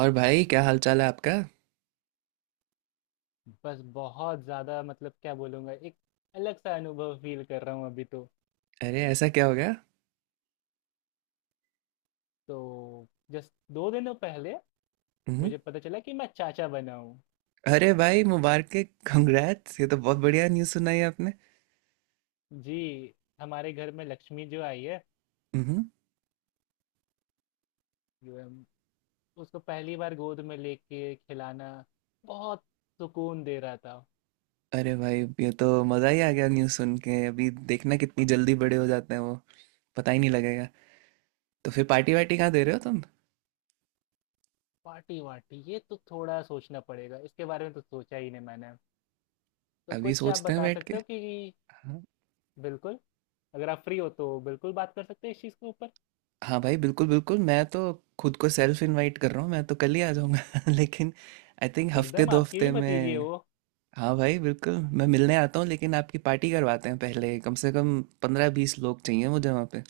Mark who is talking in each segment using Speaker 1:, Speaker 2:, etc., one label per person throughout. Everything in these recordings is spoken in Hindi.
Speaker 1: और भाई क्या हाल चाल है आपका।
Speaker 2: बस बहुत ज़्यादा, मतलब क्या बोलूँगा, एक अलग सा अनुभव फील कर रहा हूँ अभी। तो
Speaker 1: अरे ऐसा क्या हो गया।
Speaker 2: तो जस्ट दो दिनों पहले
Speaker 1: हम्म।
Speaker 2: मुझे पता चला कि मैं चाचा बना हूँ।
Speaker 1: अरे भाई मुबारक है। कंग्रेट्स, ये तो बहुत बढ़िया न्यूज़ सुनाई आपने।
Speaker 2: जी, हमारे घर में लक्ष्मी जो आई है,
Speaker 1: हम्म।
Speaker 2: जो हम- उसको पहली बार गोद में लेके खिलाना बहुत सुकून दे रहा था।
Speaker 1: अरे भाई ये तो मज़ा ही आ गया न्यूज़ सुन के, अभी देखना कितनी जल्दी बड़े हो जाते हैं वो, पता ही नहीं लगेगा। तो फिर पार्टी वार्टी कहाँ दे रहे हो तुम?
Speaker 2: पार्टी वार्टी, ये तो थोड़ा सोचना पड़ेगा, इसके बारे में तो सोचा ही नहीं मैंने। तो
Speaker 1: अभी
Speaker 2: कुछ आप
Speaker 1: सोचते हैं
Speaker 2: बता
Speaker 1: बैठ के।
Speaker 2: सकते हो कि।
Speaker 1: हाँ।
Speaker 2: बिल्कुल, अगर आप फ्री हो तो बिल्कुल बात कर सकते हैं इस चीज़ के ऊपर।
Speaker 1: हाँ भाई बिल्कुल बिल्कुल, मैं तो खुद को सेल्फ इनवाइट कर रहा हूँ, मैं तो कल ही आ जाऊँगा लेकिन आई थिंक हफ्ते
Speaker 2: एकदम,
Speaker 1: दो
Speaker 2: आपकी
Speaker 1: हफ्ते
Speaker 2: भी भतीजी है
Speaker 1: में।
Speaker 2: वो।
Speaker 1: हाँ भाई बिल्कुल, मैं मिलने आता हूँ लेकिन आपकी पार्टी करवाते हैं पहले, कम से कम 15 20 लोग चाहिए मुझे वहाँ पे।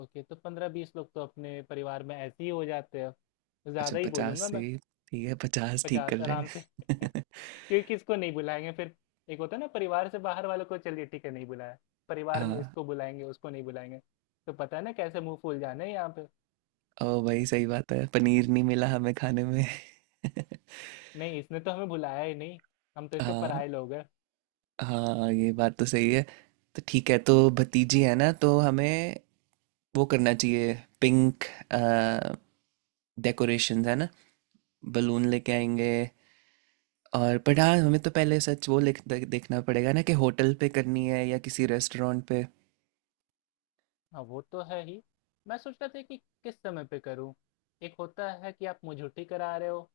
Speaker 2: ओके, तो पंद्रह बीस लोग तो अपने परिवार में ऐसे ही हो जाते हैं।
Speaker 1: अच्छा
Speaker 2: ज़्यादा ही
Speaker 1: 50
Speaker 2: बोलूँगा
Speaker 1: से?
Speaker 2: मैं।
Speaker 1: ठीक है, 50 ठीक कर
Speaker 2: पचास
Speaker 1: रहे
Speaker 2: आराम से।
Speaker 1: हैं।
Speaker 2: क्योंकि किसको नहीं बुलाएंगे फिर। एक होता है ना, परिवार से बाहर वालों को चलिए ठीक है नहीं बुलाया। परिवार में
Speaker 1: हाँ।
Speaker 2: इसको बुलाएंगे उसको नहीं बुलाएंगे, तो पता है ना कैसे मुंह फूल जाना है यहाँ पे।
Speaker 1: ओ भाई सही बात है, पनीर नहीं मिला हमें खाने में।
Speaker 2: नहीं, इसने तो हमें बुलाया ही नहीं, हम तो इसके
Speaker 1: हाँ।
Speaker 2: पराये लोग हैं।
Speaker 1: हाँ, ये बात तो सही है। तो ठीक है, तो भतीजी है ना, तो हमें वो करना चाहिए। पिंक डेकोरेशंस है ना, बलून लेके आएंगे। और पर हाँ, हमें तो पहले सच वो देखना पड़ेगा ना कि होटल पे करनी है या किसी रेस्टोरेंट पे।
Speaker 2: हाँ वो तो है ही। मैं सोच रहा था कि किस समय पे करूँ। एक होता है कि आप मुझे छुट्टी करा रहे हो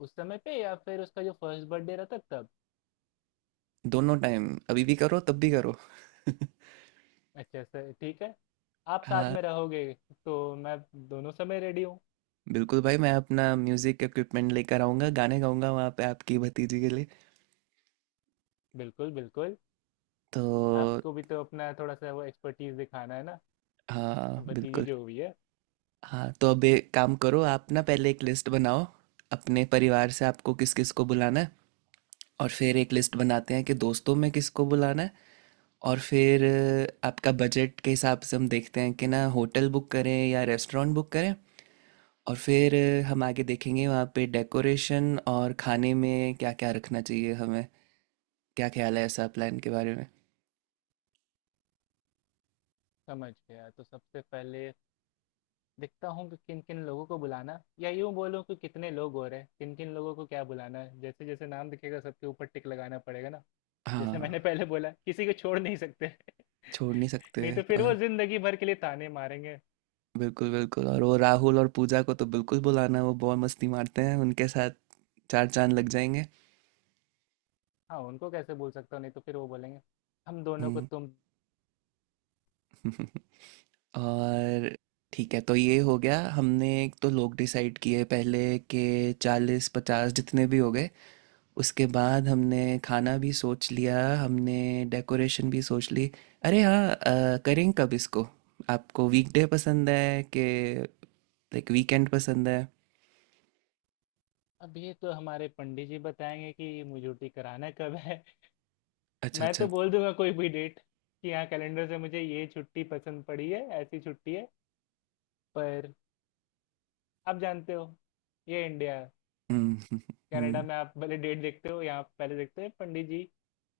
Speaker 2: उस समय पे, या फिर उसका जो फर्स्ट बर्थडे रहता है, तब।
Speaker 1: दोनों टाइम, अभी भी करो तब भी करो।
Speaker 2: अच्छा सर, ठीक है। आप साथ में
Speaker 1: हाँ
Speaker 2: रहोगे तो मैं दोनों समय रेडी हूँ।
Speaker 1: बिल्कुल भाई, मैं अपना म्यूजिक इक्विपमेंट लेकर आऊँगा, गाने गाऊंगा वहाँ पे आपकी भतीजी के लिए।
Speaker 2: बिल्कुल बिल्कुल।
Speaker 1: तो
Speaker 2: आपको भी तो अपना थोड़ा सा वो एक्सपर्टीज दिखाना है ना,
Speaker 1: हाँ
Speaker 2: अब भतीजी
Speaker 1: बिल्कुल।
Speaker 2: जो हुई है।
Speaker 1: हाँ, तो अब एक काम करो आप, ना पहले एक लिस्ट बनाओ अपने परिवार से आपको किस किस को बुलाना है। और फिर एक लिस्ट बनाते हैं कि दोस्तों में किसको बुलाना है। और फिर आपका बजट के हिसाब से हम देखते हैं कि ना होटल बुक करें या रेस्टोरेंट बुक करें। और फिर हम आगे देखेंगे वहाँ पे डेकोरेशन और खाने में क्या क्या रखना चाहिए हमें। क्या ख्याल है ऐसा प्लान के बारे में?
Speaker 2: समझ गया। तो सबसे पहले देखता हूँ कि किन किन लोगों को बुलाना, या यूँ बोलूँ कि कितने लोग हो रहे हैं, किन किन लोगों को क्या बुलाना है। जैसे जैसे नाम दिखेगा सबके ऊपर टिक लगाना पड़ेगा ना। जैसे
Speaker 1: हाँ,
Speaker 2: मैंने पहले बोला, किसी को छोड़ नहीं सकते।
Speaker 1: छोड़ नहीं सकते।
Speaker 2: नहीं तो फिर
Speaker 1: और
Speaker 2: वो जिंदगी भर के लिए ताने मारेंगे।
Speaker 1: बिल्कुल बिल्कुल, और वो राहुल और पूजा को तो बिल्कुल बुलाना, वो बहुत मस्ती मारते हैं उनके साथ, चार चांद लग जाएंगे।
Speaker 2: हाँ, उनको कैसे बोल सकता हूँ, नहीं तो फिर वो बोलेंगे हम दोनों को
Speaker 1: हम्म।
Speaker 2: तुम।
Speaker 1: और ठीक है, तो ये हो गया हमने, एक तो लोग डिसाइड किए पहले के 40 50 जितने भी हो गए। उसके बाद हमने खाना भी सोच लिया, हमने डेकोरेशन भी सोच ली। अरे हाँ करें कब इसको? आपको वीकडे पसंद है कि लाइक वीकेंड पसंद है?
Speaker 2: अब ये तो हमारे पंडित जी बताएंगे कि मुझे छुट्टी कराना कब है।
Speaker 1: अच्छा
Speaker 2: मैं तो
Speaker 1: अच्छा।
Speaker 2: बोल दूंगा कोई भी डेट, कि हाँ कैलेंडर से मुझे ये छुट्टी पसंद पड़ी है, ऐसी छुट्टी है। पर आप जानते हो, ये इंडिया
Speaker 1: हम्म हम्म,
Speaker 2: कनाडा
Speaker 1: हम्म,
Speaker 2: में आप पहले डेट देखते हो, यहाँ पहले देखते हैं पंडित जी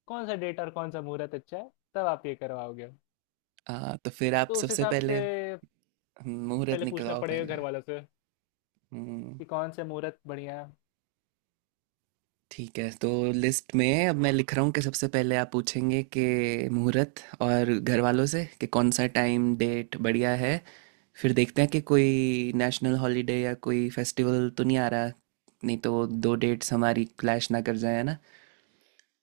Speaker 2: कौन सा डेट और कौन सा मुहूर्त अच्छा है, तब आप ये करवाओगे।
Speaker 1: हाँ तो फिर आप
Speaker 2: तो उस
Speaker 1: सबसे
Speaker 2: हिसाब से
Speaker 1: पहले मुहूर्त
Speaker 2: पहले पूछना
Speaker 1: निकलाओ
Speaker 2: पड़ेगा घर
Speaker 1: पहले।
Speaker 2: वालों से
Speaker 1: हम्म।
Speaker 2: कि कौन से मुहूर्त बढ़िया।
Speaker 1: ठीक है, तो लिस्ट में अब मैं लिख रहा हूँ कि सबसे पहले आप पूछेंगे कि मुहूर्त और घर वालों से कि कौन सा टाइम डेट बढ़िया है। फिर देखते हैं कि कोई नेशनल हॉलीडे या कोई फेस्टिवल तो नहीं आ रहा, नहीं तो दो डेट्स हमारी क्लैश ना कर जाए है ना।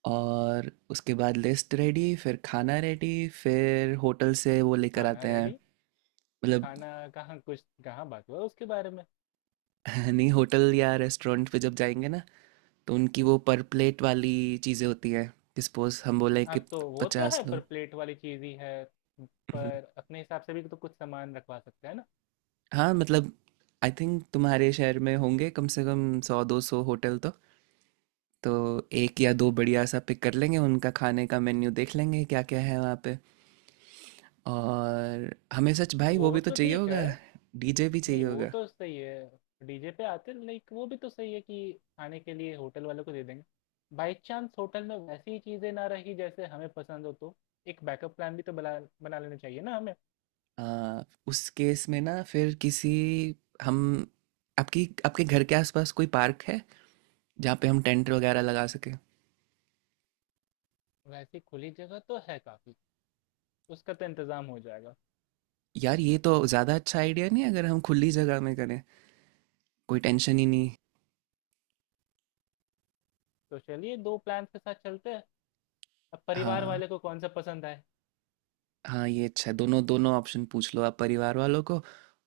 Speaker 1: और उसके बाद लिस्ट रेडी, फिर खाना रेडी, फिर होटल से वो लेकर
Speaker 2: खाना
Speaker 1: आते हैं।
Speaker 2: रेडी?
Speaker 1: मतलब
Speaker 2: खाना कहाँ, कुछ कहाँ बात हुआ उसके बारे में।
Speaker 1: नहीं, होटल या रेस्टोरेंट पे जब जाएंगे ना, तो उनकी वो पर प्लेट वाली चीज़ें होती हैं। सपोज हम बोले
Speaker 2: हाँ
Speaker 1: कि
Speaker 2: तो वो तो
Speaker 1: 50
Speaker 2: है, पर
Speaker 1: लोग।
Speaker 2: प्लेट वाली चीज ही है। पर अपने हिसाब से भी तो कुछ सामान रखवा सकते हैं ना।
Speaker 1: हाँ मतलब, आई थिंक तुम्हारे शहर में होंगे कम से कम 100 200 होटल तो एक या दो बढ़िया सा पिक कर लेंगे, उनका खाने का मेन्यू देख लेंगे क्या क्या है वहाँ पे। और हमें सच भाई वो
Speaker 2: वो
Speaker 1: भी तो
Speaker 2: तो
Speaker 1: चाहिए
Speaker 2: ठीक है।
Speaker 1: होगा, डीजे भी चाहिए
Speaker 2: नहीं वो
Speaker 1: होगा।
Speaker 2: तो सही है। डीजे पे आते, लाइक वो भी तो सही है कि खाने के लिए होटल वालों को दे देंगे, बाई चांस होटल में वैसी चीजें ना रही जैसे हमें पसंद हो, तो एक बैकअप प्लान भी तो बना बना लेना चाहिए ना हमें।
Speaker 1: आ, उस केस में ना, फिर किसी हम, आपकी आपके घर के आसपास कोई पार्क है जहाँ पे हम टेंट वगैरह लगा सके?
Speaker 2: वैसी खुली जगह तो है काफी, उसका तो इंतजाम हो जाएगा।
Speaker 1: यार, ये तो ज़्यादा अच्छा आइडिया नहीं है, अगर हम खुली जगह में करें कोई टेंशन ही नहीं।
Speaker 2: तो चलिए दो प्लान के साथ चलते हैं, अब परिवार
Speaker 1: हाँ।
Speaker 2: वाले को कौन सा पसंद आए।
Speaker 1: हाँ, ये अच्छा है। दोनों दोनों ऑप्शन पूछ लो आप परिवार वालों को।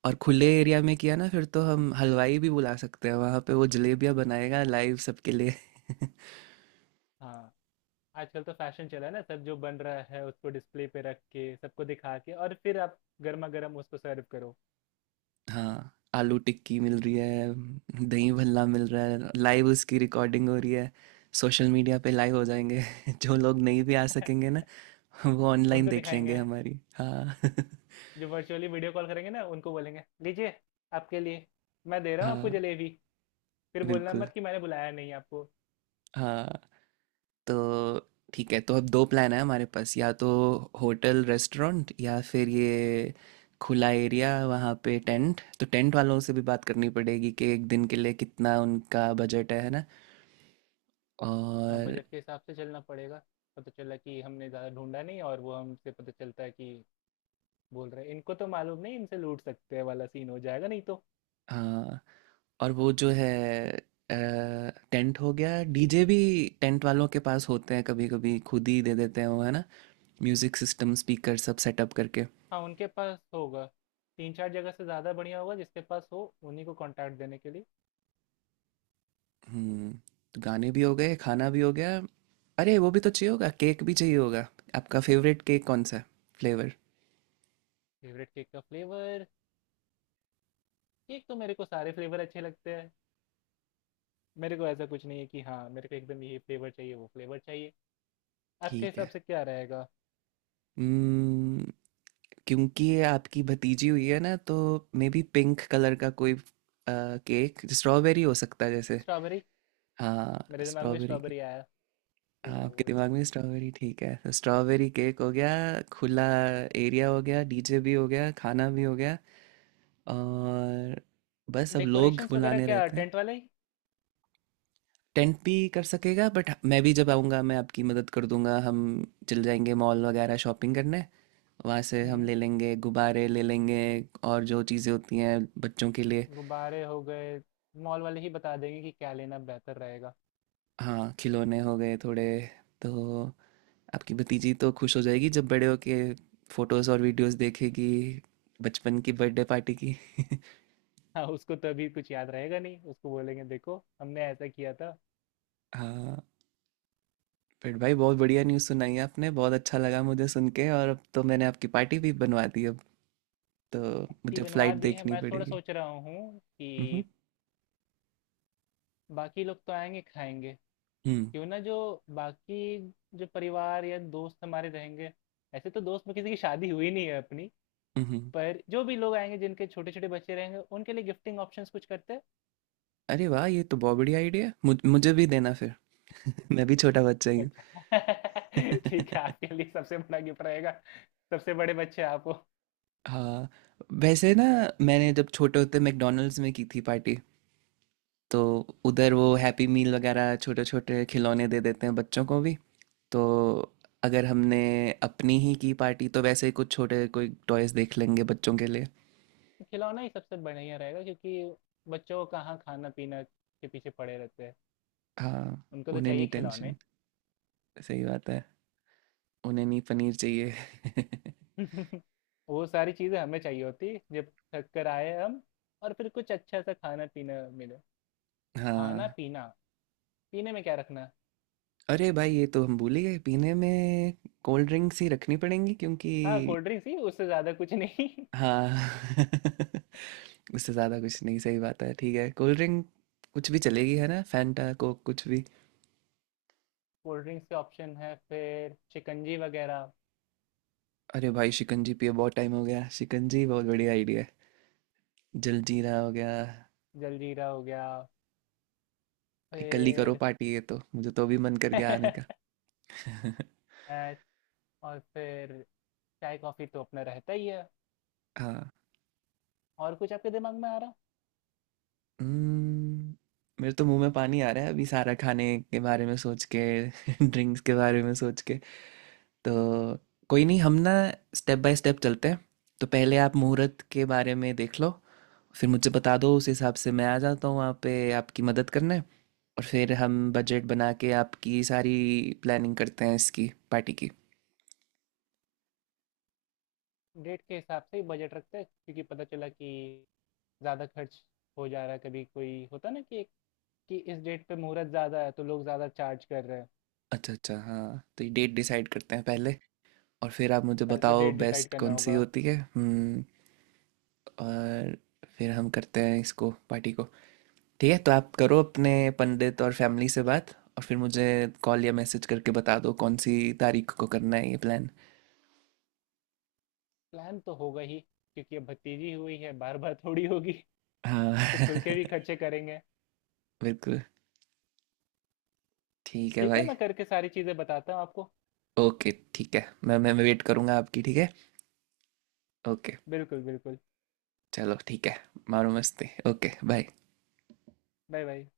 Speaker 1: और खुले एरिया में किया ना फिर तो हम हलवाई भी बुला सकते हैं वहाँ पे, वो जलेबियाँ बनाएगा लाइव सबके लिए।
Speaker 2: हाँ, आजकल तो फैशन चला है ना, सब जो बन रहा है उसको डिस्प्ले पे रख के सबको दिखा के, और फिर आप गर्मा गर्म उसको सर्व करो।
Speaker 1: हाँ, आलू टिक्की मिल रही है, दही भल्ला मिल रहा है, लाइव उसकी रिकॉर्डिंग हो रही है, सोशल मीडिया पे लाइव हो जाएंगे। जो लोग नहीं भी आ सकेंगे ना, वो ऑनलाइन
Speaker 2: उनको
Speaker 1: देख लेंगे
Speaker 2: दिखाएंगे,
Speaker 1: हमारी। हाँ
Speaker 2: जो वर्चुअली वीडियो कॉल करेंगे ना, उनको बोलेंगे लीजिए आपके लिए, मैं दे रहा हूँ आपको
Speaker 1: हाँ
Speaker 2: जलेबी। फिर बोलना
Speaker 1: बिल्कुल।
Speaker 2: मत कि मैंने बुलाया नहीं आपको।
Speaker 1: हाँ तो ठीक है, तो अब दो प्लान है हमारे पास, या तो होटल रेस्टोरेंट या फिर ये खुला एरिया। वहाँ पे टेंट, तो टेंट वालों से भी बात करनी पड़ेगी कि एक दिन के लिए कितना उनका बजट है ना।
Speaker 2: हाँ,
Speaker 1: और
Speaker 2: बजट के हिसाब से चलना पड़ेगा। पता चला कि हमने ज़्यादा ढूंढा नहीं, और वो हमसे पता चलता है कि बोल रहे हैं, इनको तो मालूम नहीं, इनसे लूट सकते हैं, वाला सीन हो जाएगा नहीं तो।
Speaker 1: हाँ, और वो जो है, टेंट हो गया, डीजे भी टेंट वालों के पास होते हैं कभी कभी, खुद ही दे देते हैं वो है ना, म्यूज़िक सिस्टम स्पीकर सब सेटअप करके।
Speaker 2: हाँ उनके पास होगा। तीन चार जगह से, ज़्यादा बढ़िया होगा जिसके पास हो उन्हीं को कांटेक्ट देने के लिए।
Speaker 1: हम्म। तो गाने भी हो गए, खाना भी हो गया। अरे वो भी तो चाहिए होगा, केक भी चाहिए होगा। आपका फेवरेट केक कौन सा है, फ्लेवर?
Speaker 2: फेवरेट केक का फ्लेवर। केक तो मेरे को सारे फ्लेवर अच्छे लगते हैं। मेरे को ऐसा कुछ नहीं है कि हाँ मेरे को एकदम ये फ्लेवर चाहिए वो फ्लेवर चाहिए। आपके
Speaker 1: ठीक
Speaker 2: हिसाब
Speaker 1: है।
Speaker 2: से क्या रहेगा।
Speaker 1: हम्म। क्योंकि ये आपकी भतीजी हुई है ना, तो मे बी पिंक कलर का कोई केक, स्ट्रॉबेरी हो सकता है जैसे।
Speaker 2: स्ट्रॉबेरी,
Speaker 1: हाँ,
Speaker 2: मेरे दिमाग में
Speaker 1: स्ट्रॉबेरी केक।
Speaker 2: स्ट्रॉबेरी आया तो।
Speaker 1: हाँ, आपके दिमाग में स्ट्रॉबेरी, ठीक है, तो स्ट्रॉबेरी केक हो गया, खुला एरिया हो गया, डीजे भी हो गया, खाना भी हो गया। और बस अब लोग
Speaker 2: डेकोरेशंस वगैरह
Speaker 1: बुलाने
Speaker 2: क्या
Speaker 1: रहते हैं।
Speaker 2: टेंट वाले ही?
Speaker 1: टेंट भी कर सकेगा, बट मैं भी जब आऊँगा मैं आपकी मदद कर दूंगा, हम चल जाएंगे मॉल वगैरह शॉपिंग करने, वहाँ से हम
Speaker 2: हम्म,
Speaker 1: ले लेंगे, गुब्बारे ले लेंगे और जो चीज़ें होती हैं बच्चों के लिए।
Speaker 2: गुब्बारे हो गए। मॉल वाले ही बता देंगे कि क्या लेना बेहतर रहेगा।
Speaker 1: हाँ, खिलौने हो गए थोड़े। तो आपकी भतीजी तो खुश हो जाएगी जब बड़े होके फोटोज़ और वीडियोज़ देखेगी बचपन की बर्थडे पार्टी की।
Speaker 2: हाँ उसको तो अभी कुछ याद रहेगा नहीं, उसको बोलेंगे देखो हमने ऐसा किया था।
Speaker 1: हाँ। फिर भाई, बहुत बढ़िया न्यूज़ सुनाई आपने, बहुत अच्छा लगा मुझे सुन के, और अब तो मैंने आपकी पार्टी भी बनवा दी, अब तो
Speaker 2: पार्टी
Speaker 1: मुझे
Speaker 2: बनवा
Speaker 1: फ्लाइट
Speaker 2: दी है,
Speaker 1: देखनी
Speaker 2: मैं थोड़ा
Speaker 1: पड़ेगी।
Speaker 2: सोच रहा हूँ
Speaker 1: हम्म।
Speaker 2: कि बाकी लोग तो आएंगे खाएंगे,
Speaker 1: हम्म।
Speaker 2: क्यों ना जो बाकी, जो परिवार या दोस्त हमारे रहेंगे, ऐसे तो दोस्त में किसी की शादी हुई नहीं है अपनी,
Speaker 1: उहुँ।
Speaker 2: पर जो भी लोग आएंगे जिनके छोटे छोटे बच्चे रहेंगे, उनके लिए गिफ्टिंग ऑप्शंस कुछ करते हैं।
Speaker 1: अरे वाह! ये तो बहुत बढ़िया आइडिया है। मुझे भी देना फिर। मैं भी छोटा बच्चा ही हूँ।
Speaker 2: अच्छा। ठीक है, आपके लिए सबसे बड़ा गिफ्ट रहेगा, सबसे बड़े बच्चे आपको।
Speaker 1: हाँ, वैसे ना मैंने जब छोटे होते मैकडॉनल्ड्स में की थी पार्टी। तो उधर वो हैप्पी मील वगैरह छोटे-छोटे खिलौने दे देते हैं बच्चों को भी। तो अगर हमने अपनी ही की पार्टी, तो वैसे ही कुछ छोटे कोई टॉयज़ देख लेंगे बच्चों के लिए।
Speaker 2: खिलौना ही सबसे बढ़िया रहेगा, क्योंकि बच्चों को कहाँ खाना पीना के पीछे पड़े रहते हैं,
Speaker 1: हाँ,
Speaker 2: उनको तो
Speaker 1: उन्हें
Speaker 2: चाहिए
Speaker 1: नहीं
Speaker 2: खिलौने।
Speaker 1: टेंशन। सही बात है। उन्हें नहीं पनीर चाहिए।
Speaker 2: वो सारी चीज़ें हमें चाहिए होती जब थक कर आए हम, और फिर कुछ अच्छा सा खाना पीना मिले। खाना
Speaker 1: हाँ।
Speaker 2: पीना, पीने में क्या रखना है।
Speaker 1: अरे भाई, ये तो हम भूल ही गए, पीने में कोल्ड ड्रिंक्स ही रखनी पड़ेंगी क्योंकि,
Speaker 2: हाँ, कोल्ड ड्रिंक्स ही, उससे ज़्यादा कुछ नहीं।
Speaker 1: हाँ उससे ज़्यादा कुछ नहीं, सही बात है, ठीक है, कोल्ड ड्रिंक कुछ भी चलेगी है ना, फैंटा कोक कुछ भी।
Speaker 2: कोल्ड ड्रिंक्स के ऑप्शन है फिर, शिकंजी वगैरह,
Speaker 1: अरे भाई, शिकंजी पिए बहुत टाइम हो गया, शिकंजी बहुत बढ़िया आइडिया है, जलजीरा हो गया।
Speaker 2: जलजीरा हो गया
Speaker 1: कल ही करो
Speaker 2: फिर।
Speaker 1: पार्टी, ये तो मुझे तो अभी मन कर गया आने का।
Speaker 2: अ, और फिर चाय कॉफ़ी तो अपना रहता ही है।
Speaker 1: हाँ।
Speaker 2: और कुछ आपके दिमाग में आ रहा?
Speaker 1: हम्म, मेरे तो मुंह में पानी आ रहा है अभी सारा खाने के बारे में सोच के। ड्रिंक्स के बारे में सोच के। तो कोई नहीं, हम ना स्टेप बाय स्टेप चलते हैं। तो पहले आप मुहूर्त के बारे में देख लो, फिर मुझे बता दो, उस हिसाब से मैं आ जाता हूँ वहाँ पे आपकी मदद करने। और फिर हम बजट बना के आपकी सारी प्लानिंग करते हैं इसकी पार्टी की।
Speaker 2: डेट के हिसाब से ही बजट रखते हैं, क्योंकि पता चला कि ज़्यादा खर्च हो जा रहा है। कभी कोई होता ना कि इस डेट पे मुहूर्त ज़्यादा है तो लोग ज़्यादा चार्ज कर रहे हैं।
Speaker 1: अच्छा अच्छा। हाँ, तो ये डेट डिसाइड करते हैं पहले, और फिर आप मुझे
Speaker 2: पहले तो
Speaker 1: बताओ
Speaker 2: डेट डिसाइड
Speaker 1: बेस्ट
Speaker 2: करना
Speaker 1: कौन सी
Speaker 2: होगा।
Speaker 1: होती है। हम्म। और फिर हम करते हैं इसको पार्टी को। ठीक है, तो आप करो अपने पंडित और फैमिली से बात, और फिर मुझे कॉल या मैसेज करके बता दो कौन सी तारीख को करना है ये प्लान।
Speaker 2: प्लान तो होगा ही, क्योंकि अब भतीजी हुई है, बार बार थोड़ी होगी,
Speaker 1: हाँ।
Speaker 2: तो खुल के भी खर्चे करेंगे।
Speaker 1: बिल्कुल। ठीक है
Speaker 2: ठीक है,
Speaker 1: भाई।
Speaker 2: मैं करके सारी चीज़ें बताता हूँ आपको।
Speaker 1: ओके ठीक है, मैं वेट करूँगा आपकी। ठीक है। ओके।
Speaker 2: बिल्कुल बिल्कुल।
Speaker 1: चलो ठीक है। मारो मस्ती। Okay bye.
Speaker 2: Bye bye.